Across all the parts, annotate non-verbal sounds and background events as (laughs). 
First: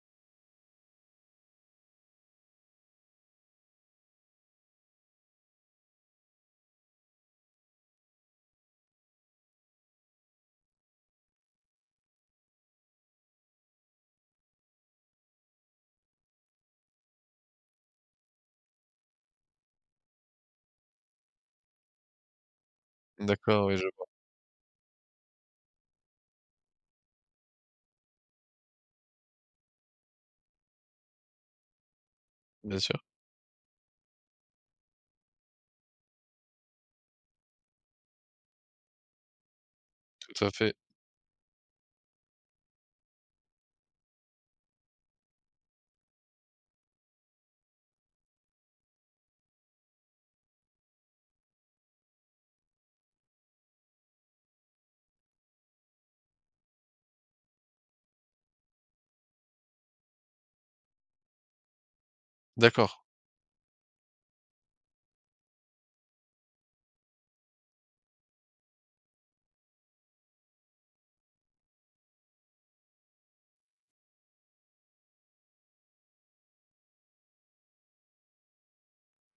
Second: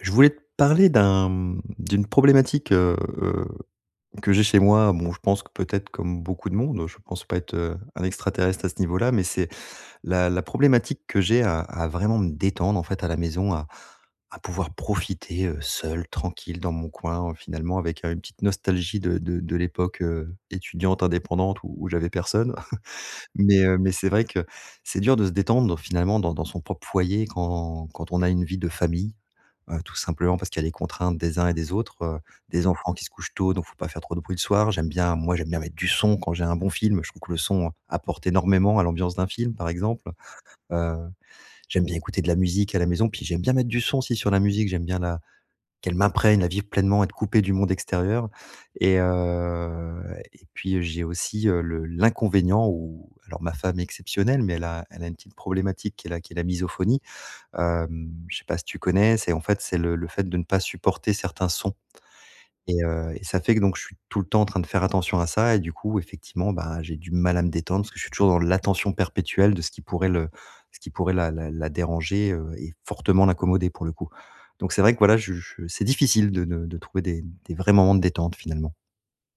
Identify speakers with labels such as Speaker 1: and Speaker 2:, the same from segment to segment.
Speaker 1: Je voulais te parler d'une problématique, heu, que j'ai chez moi. Bon, je pense que peut-être comme beaucoup de monde, je pense pas être, un extraterrestre à ce niveau-là, mais c'est la problématique que j'ai à vraiment me détendre, en fait, à la maison, à pouvoir profiter, seul, tranquille, dans mon coin, finalement, avec, une petite nostalgie de l'époque, étudiante, indépendante où j'avais personne. (laughs) Mais
Speaker 2: D'accord, oui,
Speaker 1: heu,
Speaker 2: je
Speaker 1: mais c'est vrai que c'est dur de se détendre, finalement, dans son propre foyer quand on a une vie de famille, tout simplement parce qu'il y a les contraintes des uns et des autres, des
Speaker 2: bien
Speaker 1: enfants
Speaker 2: sûr,
Speaker 1: qui se couchent tôt, donc faut pas faire trop de bruit le soir. J'aime bien moi, j'aime bien mettre du son quand j'ai un bon film. Je trouve que le son apporte énormément à l'ambiance d'un film, par exemple.
Speaker 2: tout à fait.
Speaker 1: Heu, j'aime bien écouter de la musique à la maison, puis j'aime bien mettre du son aussi sur la musique. J'aime bien la qu'elle m'imprègne, la vivre pleinement, être coupé du monde extérieur et heu et puis, j'ai aussi, le l'inconvénient où alors ma femme est exceptionnelle, mais elle a une petite problématique qui est la misophonie. Je sais pas si tu connais, c'est en fait, c'est le fait de ne pas supporter certains sons. et
Speaker 2: D'accord,
Speaker 1: heu et ça fait que donc je suis tout le temps en train de faire attention à ça et du coup, effectivement, bah, j'ai du mal à me détendre parce que je suis toujours dans l'attention perpétuelle de ce qui pourrait la déranger, et fortement l'accommoder pour le coup. Donc c'est vrai que voilà, je c'est difficile de trouver des vrais moments de détente finalement.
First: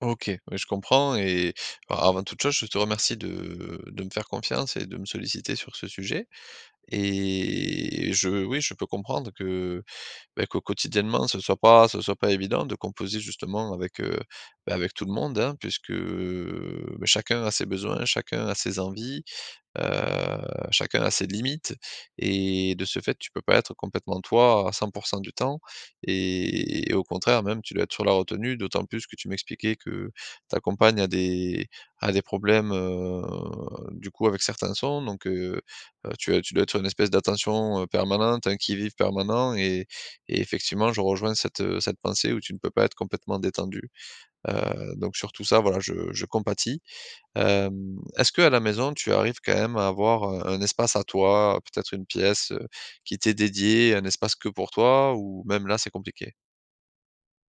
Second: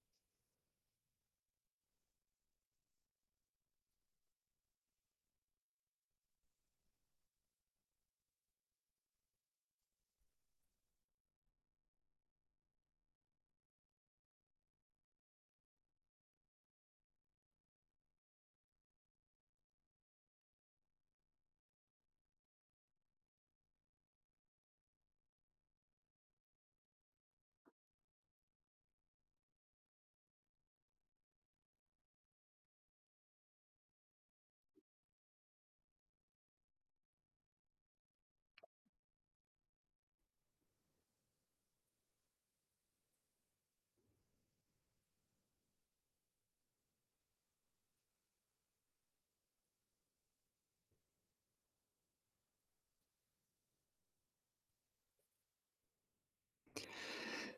Speaker 2: OK, oui, je comprends et a avant toute chose, je te remercie de me faire confiance et de me solliciter sur ce sujet. Et je oui, je peux comprendre que, beh, que quotidiennement, ce soit pas évident de composer justement avec, bah, avec tout le monde, hein, puisque, beh, chacun a ses besoins, chacun a ses envies. Heu, Chacun a ses limites et de ce fait, tu peux pas être complètement toi à 100 du temps et au contraire même, tu dois être sur la retenue, d'autant plus que tu m'expliquais que ta compagne a des problèmes, du coup avec certains sons donc tu dois être sur une espèce d'attention, permanente, un qui-vive permanent et effectivement, je rejoins cette pensée où tu ne peux pas être complètement détendu. Donc sur tout ça, voilà, je compatis. Est-ce que à la maison, tu arrives quand même à avoir, un espace à toi, peut-être une pièce, qui t'est dédiée, un espace que pour toi ou même là, c'est compliqué?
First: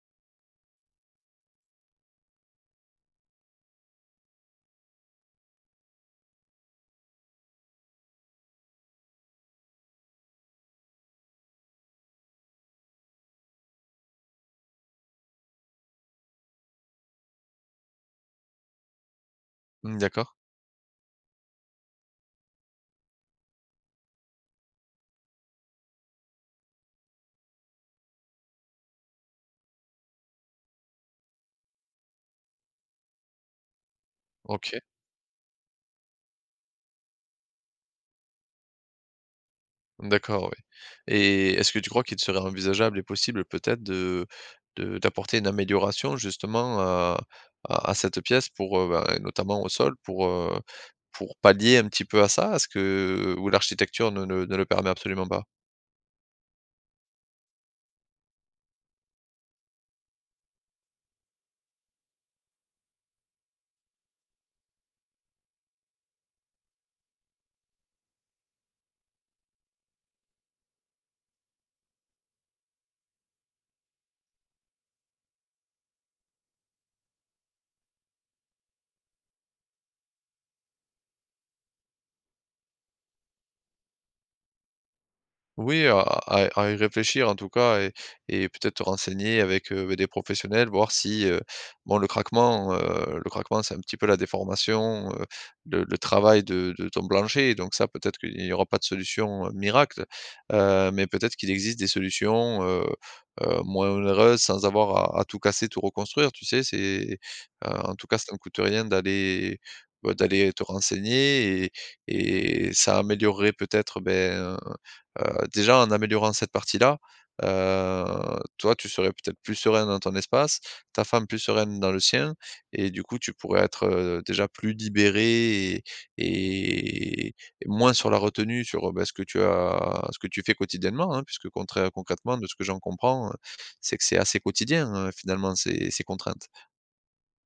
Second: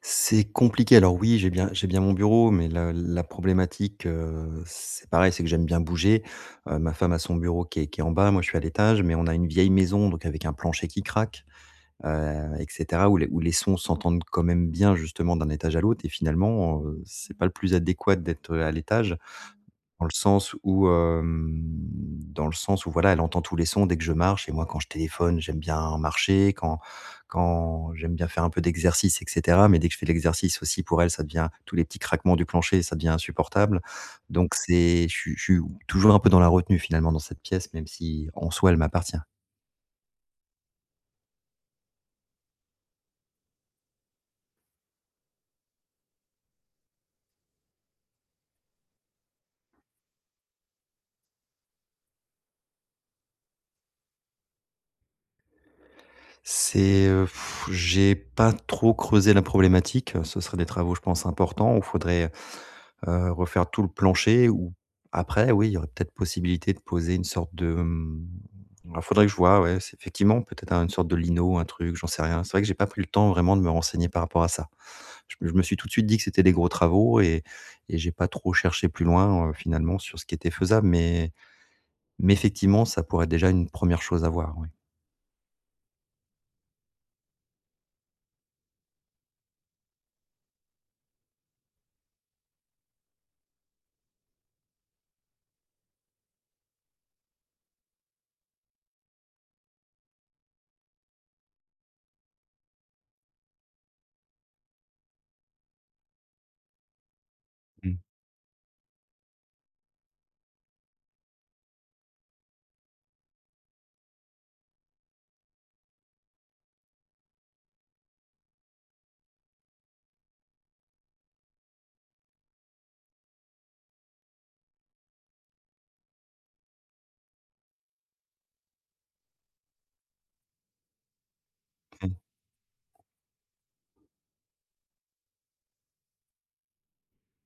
Speaker 1: C'est compliqué. Alors oui, j'ai bien mon bureau, mais la problématique, c'est pareil, c'est que j'aime bien bouger. Ma femme a son bureau qui est en bas, moi je suis à l'étage, mais on a une vieille maison, donc avec un plancher qui craque, et cetera, où les sons s'entendent quand même bien justement d'un étage à l'autre et finalement, c'est pas le plus adéquat d'être à l'étage.
Speaker 2: Mmh,
Speaker 1: Dans le
Speaker 2: d'accord.
Speaker 1: sens où, hem, dans le sens où, voilà, elle entend tous les sons dès que je marche et moi, quand je téléphone, j'aime bien marcher, quand j'aime bien faire un peu d'exercice et cetera, mais dès que je fais de l'exercice aussi, pour elle, ça devient tous les petits craquements du plancher, ça devient insupportable. Donc
Speaker 2: OK.
Speaker 1: c'est je suis toujours un peu dans la retenue, finalement, dans cette pièce, même si, en soi, elle m'appartient.
Speaker 2: D'accord, oui. Et est-ce que tu crois qu'il serait envisageable et possible peut-être de d'apporter une amélioration justement à cette pièce pour, bah, notamment au sol pour pallier un petit peu à ça? Est-ce que ou l'architecture ne le permet absolument pas?
Speaker 1: C'est, heu, j'ai pas trop creusé la problématique. Ce seraient des travaux, je pense, importants où faudrait refaire tout le plancher ou après oui, il y aurait peut-être possibilité de poser une sorte de, alors faudrait que je vois, ouais, c'est effectivement peut-être un une sorte de lino, un truc, j'en sais rien. C'est vrai que j'ai pas pris le temps vraiment de me renseigner par rapport à ça. Je me suis tout de suite dit que c'était des gros travaux et j'ai pas trop cherché plus loin, finalement sur ce qui était faisable, mais effectivement, ça pourrait être déjà une première chose à voir, oui.
Speaker 2: Oui, à y réfléchir en tout cas et peut-être te renseigner avec, des professionnels, voir si, bon le craquement c'est un petit peu la déformation, le travail de ton plancher donc ça peut-être qu'il n'y aura pas de solution, miracle, mais peut-être qu'il existe des solutions, moins onéreuses sans avoir à tout casser, tout reconstruire, tu sais? En
Speaker 1: Mmh
Speaker 2: tout cas ça ne coûte rien bah, d'aller te renseigner et ça améliorerait peut-être, ben, déjà en améliorant cette partie-là, heu, toi tu serais peut-être plus serein dans ton espace, ta femme plus sereine dans le sien et du coup tu pourrais être, déjà plus libéré et et moins sur la retenue sur, bah, ce que tu fais quotidiennement, hein, puisque contrai
Speaker 1: mh.
Speaker 2: concrètement de ce que j'en comprends, c'est que c'est assez quotidien, finalement ces contraintes.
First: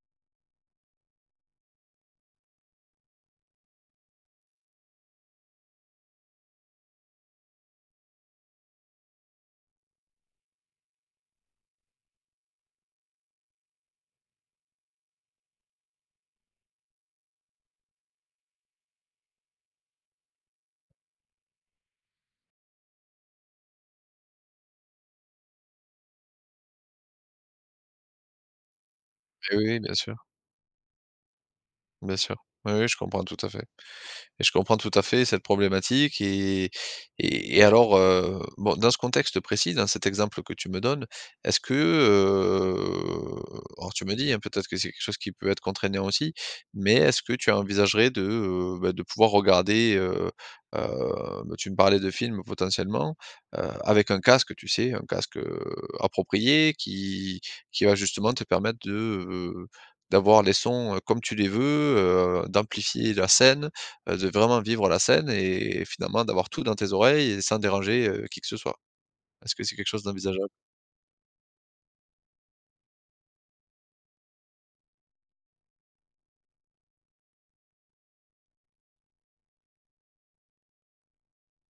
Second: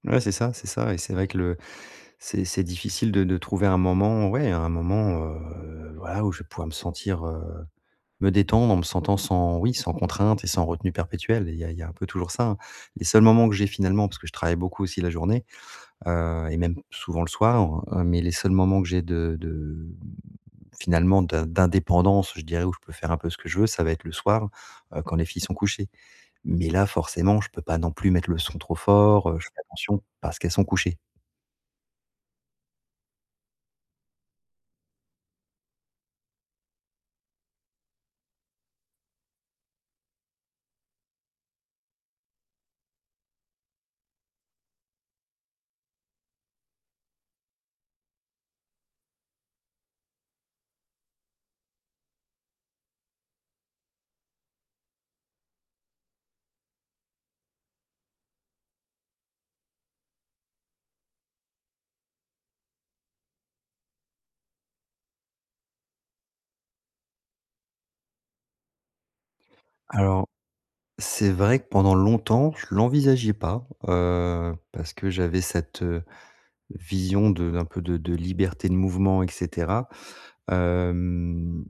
Speaker 1: Ouais, c'est ça et c'est vrai que le c'est difficile de trouver un moment, ouais, un moment, voilà, où je vais pouvoir me sentir, euh, Me détendre en me sentant sans oui, sans contrainte et sans retenue perpétuelle. Il y a un peu toujours ça, hein. Les seuls moments que j'ai finalement, parce que je travaille beaucoup aussi la journée, et même souvent le soir, mais les seuls moments que j'ai de finalement d'indépendance, je dirais, où je peux faire un peu ce que je veux, ça va être le soir, quand les filles sont couchées. Mais là, forcément, je peux pas non plus mettre le son trop fort, je
Speaker 2: Et
Speaker 1: fais
Speaker 2: oui, oui, bien
Speaker 1: attention
Speaker 2: sûr,
Speaker 1: parce qu'elles sont couchées.
Speaker 2: bien sûr. Oui, oui, je comprends tout à fait. Et je comprends tout à fait cette problématique et alors, bon, dans ce contexte précis, dans cet exemple que tu me donnes, est-ce que, alors tu me dis, hein, peut-être que c'est quelque chose qui peut être contraignant aussi, mais est-ce que tu envisagerais bah, de pouvoir regarder, bah, tu me parlais de films potentiellement, avec un casque, tu sais, un casque, approprié qui va justement te permettre d'avoir les sons, comme tu les veux, d'amplifier la scène, de vraiment vivre la scène et finalement d'avoir tout dans tes oreilles et sans déranger, qui que ce soit. Est-ce que c'est quelque chose
Speaker 1: Alors,
Speaker 2: d'envisageable?
Speaker 1: c'est vrai que pendant longtemps, je l'envisageais pas, parce que j'avais cette, vision de d'un peu de liberté de mouvement et cetera. Hem,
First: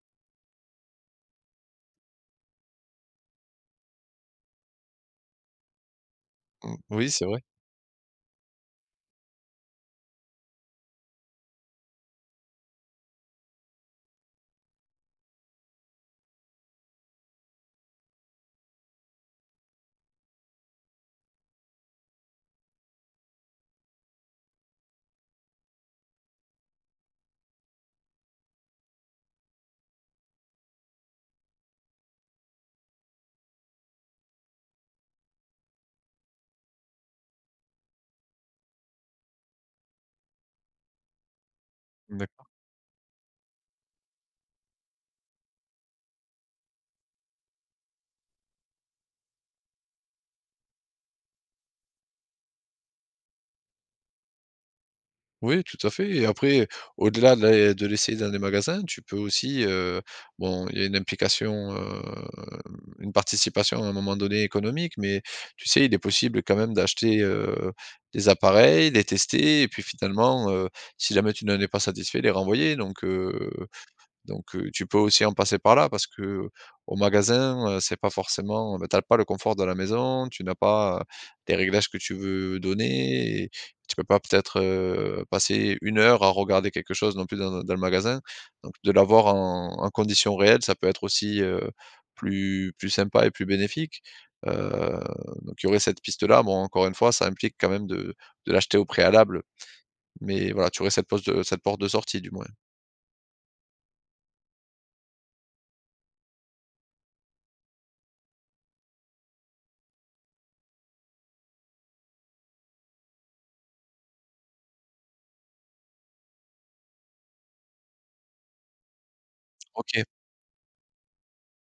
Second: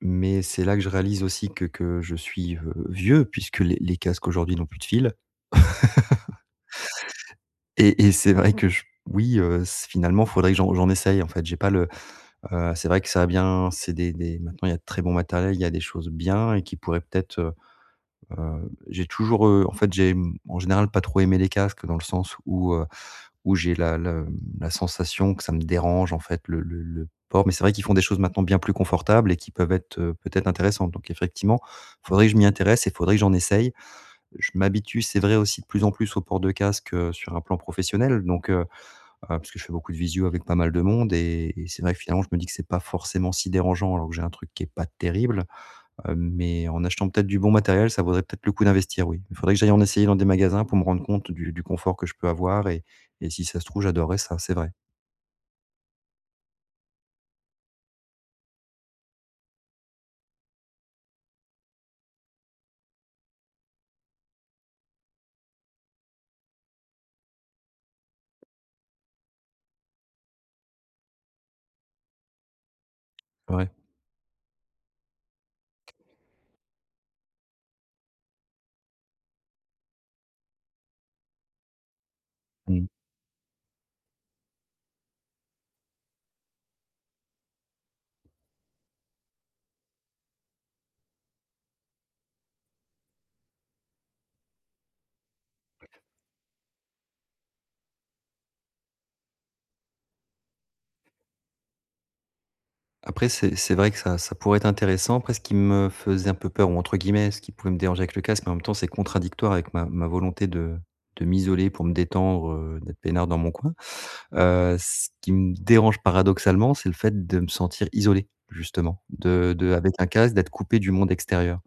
Speaker 1: mais c'est là que je réalise aussi que je suis, vieux puisque les casques aujourd'hui n'ont plus de fil
Speaker 2: Mmh, oui, c'est vrai.
Speaker 1: et c'est vrai que je oui, s finalement, il faudrait que j'en essaye en fait. J'ai pas le C'est vrai que ça a bien c'est des maintenant il y a de très bon matériel il y a des choses bien et qui pourraient peut-être, heu, j'ai toujours, en fait, j'ai, en général pas trop aimé les casques dans le sens où j'ai la sensation que ça me dérange en fait le port. Mais c'est vrai qu'ils font des choses maintenant bien plus confortables et qui peuvent être, peut-être intéressantes. Donc effectivement, faudrait que je m'y intéresse et faudrait que j'en essaye. Je m'habitue, c'est vrai aussi de plus en plus au port de casque, sur un plan professionnel. Donc, parce que je fais beaucoup de visio avec pas mal de monde et c'est vrai que finalement je me dis
Speaker 2: D'accord.
Speaker 1: que c'est pas forcément si dérangeant alors que j'ai un truc qui est pas terrible. Mais en achetant peut-être du bon matériel, ça vaudrait peut-être le coup d'investir, oui. Il faudrait que j'aille en essayer dans des magasins pour me rendre compte du confort que je peux avoir et si ça se trouve, j'adorerais ça, c'est vrai.
Speaker 2: Oui, tout à fait et après, au-delà de l'essayer dans les magasins, tu peux aussi, bon, il y a une implication, une participation à un moment donné économique, mais tu sais, il est possible quand même d'acheter, des appareils, les tester et puis finalement, si jamais tu n'en es pas satisfait, les renvoyer
Speaker 1: Ouais.
Speaker 2: donc, tu peux aussi en passer par là parce que au magasin, c'est pas forcément bah, tu as pas le confort de la maison, tu n'as pas, les réglages que tu veux
Speaker 1: Mmh.
Speaker 2: donner et tu peux pas peut-être, passer une heure à regarder quelque chose non plus dans le magasin. Donc de l'avoir en conditions réelles, ça peut être aussi, plus sympa et plus bénéfique. Heu, donc il y aurait cette piste-là. Bon, encore une fois, ça implique quand même de l'acheter au préalable, mais voilà, tu aurais cette porte de sortie du moins.
Speaker 1: Après c'est vrai que ça pourrait être intéressant. Après ce qui me faisait un peu peur ou entre guillemets, ce qui pouvait me déranger avec le casque, mais en même temps, c'est contradictoire avec ma volonté de m'isoler pour me détendre, d'être peinard dans mon coin. Ce qui me dérange paradoxalement, c'est le fait de me sentir isolé justement, de avec
Speaker 2: OK.
Speaker 1: un casque, d'être coupé du monde extérieur.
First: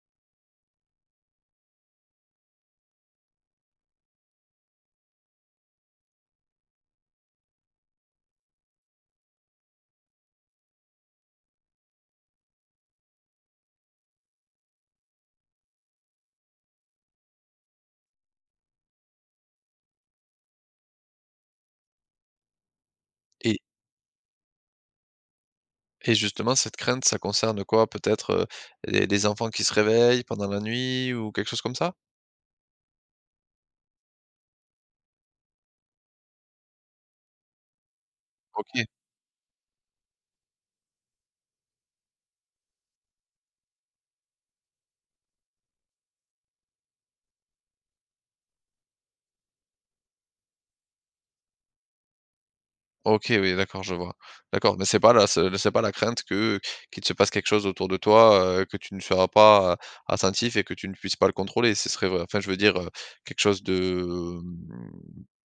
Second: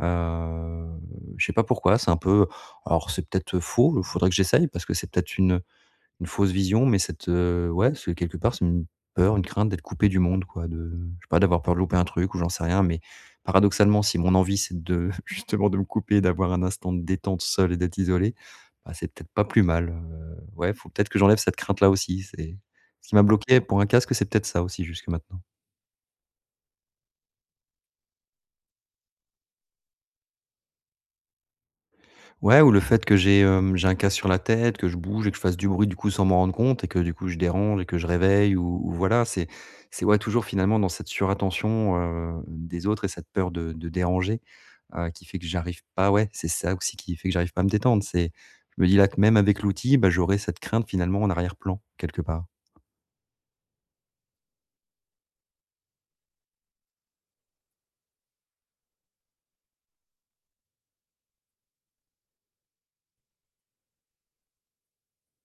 Speaker 1: Heu, je sais pas pourquoi, c'est un peu alors c'est peut-être faux, il faudrait que j'essaye parce que c'est peut-être une fausse vision, mais cette, ouais, c'est quelque part, c'est une peur, une crainte d'être coupé du monde quoi, de je sais pas, d'avoir peur de louper un truc ou j'en sais rien, mais paradoxalement, si mon envie, c'est de (laughs) justement de me couper, d'avoir un instant de détente seul et d'être isolé, bah, c'est peut-être pas plus mal, ouais, faut peut-être que j'enlève cette crainte là aussi, c'est ce qui m'a
Speaker 2: et
Speaker 1: bloqué pour un casque, c'est peut-être ça aussi jusque maintenant.
Speaker 2: Et justement, cette crainte, ça concerne quoi? Peut-être, les enfants qui se réveillent pendant la nuit ou quelque chose comme ça?
Speaker 1: Ouais, ou le fait que j'ai un casque sur la tête, que je bouge et que je fasse du bruit, du coup, sans m'en rendre compte et que, du coup, je dérange et que je réveille ou
Speaker 2: OK.
Speaker 1: ou voilà, ouais, toujours finalement dans cette surattention, des autres et cette peur de déranger, qui fait que j'arrive pas ouais, c'est ça aussi qui fait que j'arrive pas à me détendre. C'est je me dis là que même avec l'outil, bah, j'aurai cette crainte finalement en arrière-plan quelque part.
Speaker 2: OK, oui, d'accord, je vois. D'accord, mais c'est pas la crainte que qu'il se passe quelque chose autour de toi, que tu ne seras pas, attentif et que tu ne puisses pas le contrôler. Ce serait vrai enfin, je veux dire, quelque chose de, mmh,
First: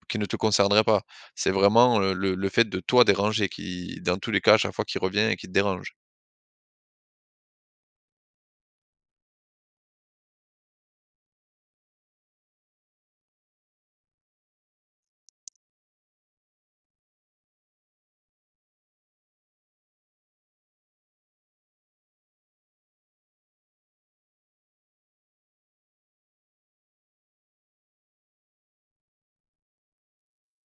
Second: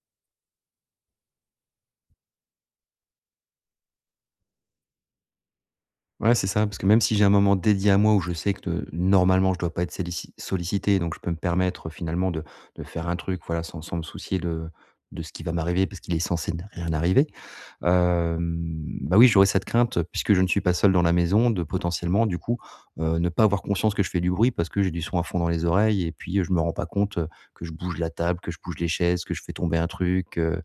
Speaker 2: qui ne te concernerait pas. C'est vraiment, le fait de toi déranger qui, dans tous les cas, à chaque fois qu'il revient et qui te dérange.
Speaker 1: Ouais, c'est ça, parce que même si j'ai un moment dédié à moi où je sais que normalement je dois pas être sollicité, donc je peux me permettre finalement de faire un truc, voilà, sans me soucier de ce qui va m'arriver, parce qu'il est censé ne rien arriver. Bah, oui, j'aurais cette crainte, puisque je ne suis pas seul dans la maison, de potentiellement du coup, ne pas avoir conscience que je fais du bruit parce que j'ai du son à fond dans les oreilles et puis, je me rends pas compte, que je bouge la table, que je bouge les chaises, que je fais tomber un truc,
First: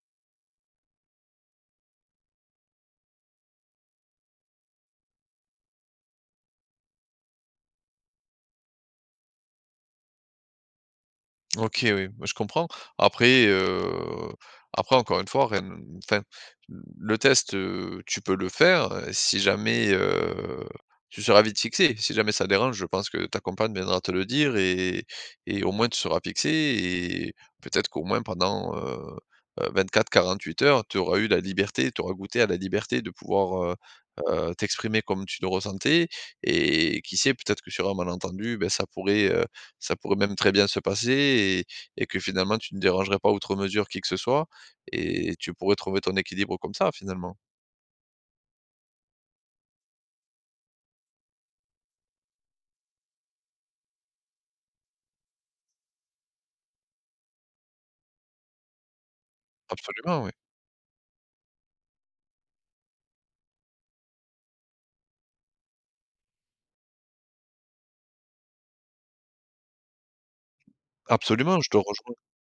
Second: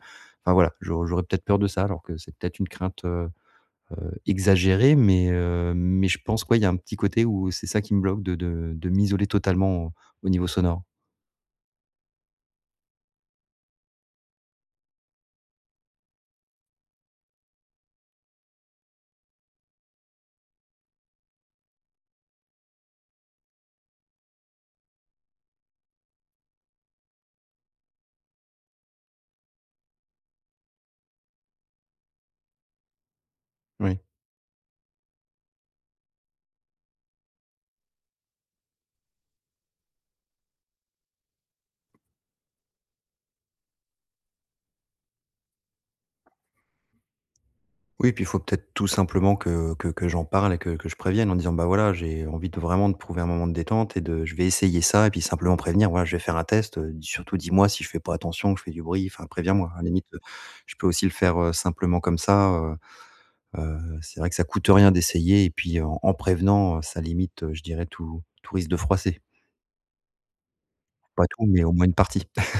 Speaker 1: enfin voilà, j'aurais peut-être peur de ça alors que c'est peut-être une crainte, exagéré, mais mais je pense que ouais, il y a un petit côté où c'est ça qui me bloque de m'isoler totalement au niveau sonore.
Speaker 2: OK, oui, bah, je comprends. Après, heu, après encore une fois, rien ne enfin, le test, tu peux le faire, si jamais, tu seras vite fixé. Si jamais ça dérange, je pense que ta compagne viendra te le dire et au moins tu seras fixé et peut-être qu'au moins pendant, 24-48 heures, tu auras eu la liberté, tu auras goûté à la liberté de pouvoir,
Speaker 1: Oui.
Speaker 2: t'exprimer comme tu le ressentais et qui sait, peut-être que sur un malentendu, ben ça pourrait même très bien se passer et que finalement tu ne dérangerais pas outre mesure qui que ce soit et tu pourrais trouver ton équilibre comme ça, finalement.
Speaker 1: Oui, puis il faut peut-être tout simplement que j'en parle et que je prévienne en disant: «Bah, voilà, j'ai envie de vraiment de trouver un moment de détente et de je vais essayer ça» et puis simplement prévenir: «Voilà, je vais faire un test, surtout dis-moi si je fais pas attention, que je fais du bruit, enfin préviens-moi». À la limite,
Speaker 2: Absolument, oui.
Speaker 1: je peux aussi le faire, simplement comme ça, c'est vrai que ça coûte rien d'essayer et puis en prévenant, ça limite, je dirais tout risque de froisser. Pas tout,
Speaker 2: Absolument,
Speaker 1: mais
Speaker 2: je
Speaker 1: au
Speaker 2: te
Speaker 1: moins une
Speaker 2: rejoins.
Speaker 1: partie. (laughs)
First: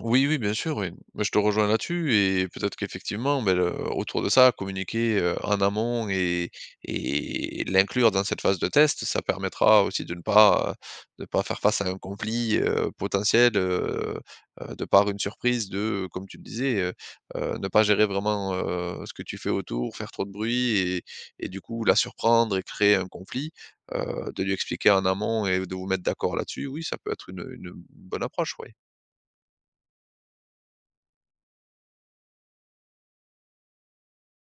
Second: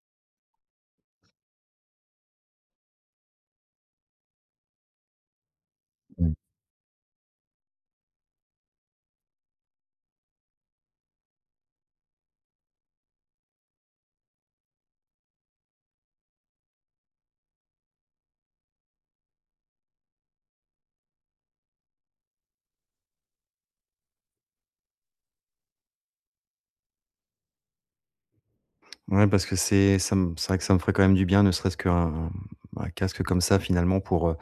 Speaker 2: Oui, oui, bien sûr, oui. Bah, je te rejoins là-dessus et peut-être qu'effectivement, ben, autour de ça, communiquer en amont
Speaker 1: Mmh.
Speaker 2: et l'inclure dans cette phase de test, ça permettra aussi de pas faire face à un conflit potentiel, de par une surprise de, comme tu le disais, ne pas gérer vraiment, ce que tu fais autour, faire trop de bruit et du coup la surprendre et créer un conflit. De lui expliquer en amont et de vous mettre d'accord là-dessus, oui, ça peut être une bonne approche, oui.
Speaker 1: Ouais, parce que c'est vrai que ça me ferait quand même du bien, ne serait-ce qu'un un casque comme ça finalement pour,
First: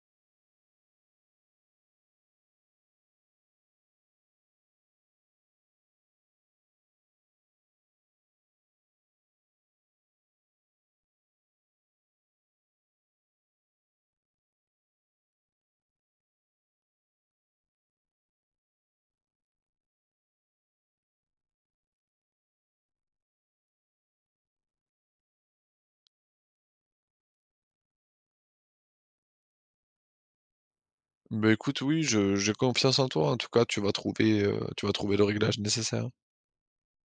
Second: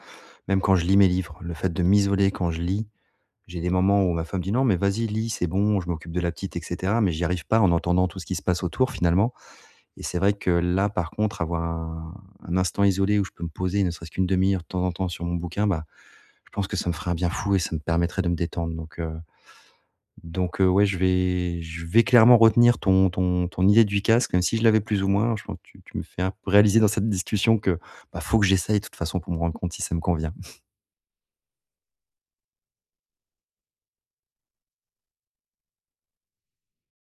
Speaker 1: même quand je lis mes livres, le fait de m'isoler quand je lis, j'ai des moments où ma femme dit: «Non, mais vas-y, lis, c'est bon, je m'occupe de la petite» et cetera, mais j'y arrive pas en entendant tout ce qui se passe autour finalement et c'est vrai que là, par contre, avoir un instant isolé où je peux me poser, ne serait-ce qu'une demi heure de temps en temps sur mon bouquin, bah, je pense que ça me ferait un bien fou et ça me permettrait de me détendre. Donc, ouais, je vais clairement retenir ton idée du casque, même si je l'avais plus ou moins. Je pense que tu me fais un peu réaliser dans cette discussion que, bah, faut que j'essaye de toute façon pour me rendre compte si ça me convient.
Speaker 2: Beh, écoute, oui, je j'ai confiance en toi. En tout cas, tu vas trouver le réglage nécessaire.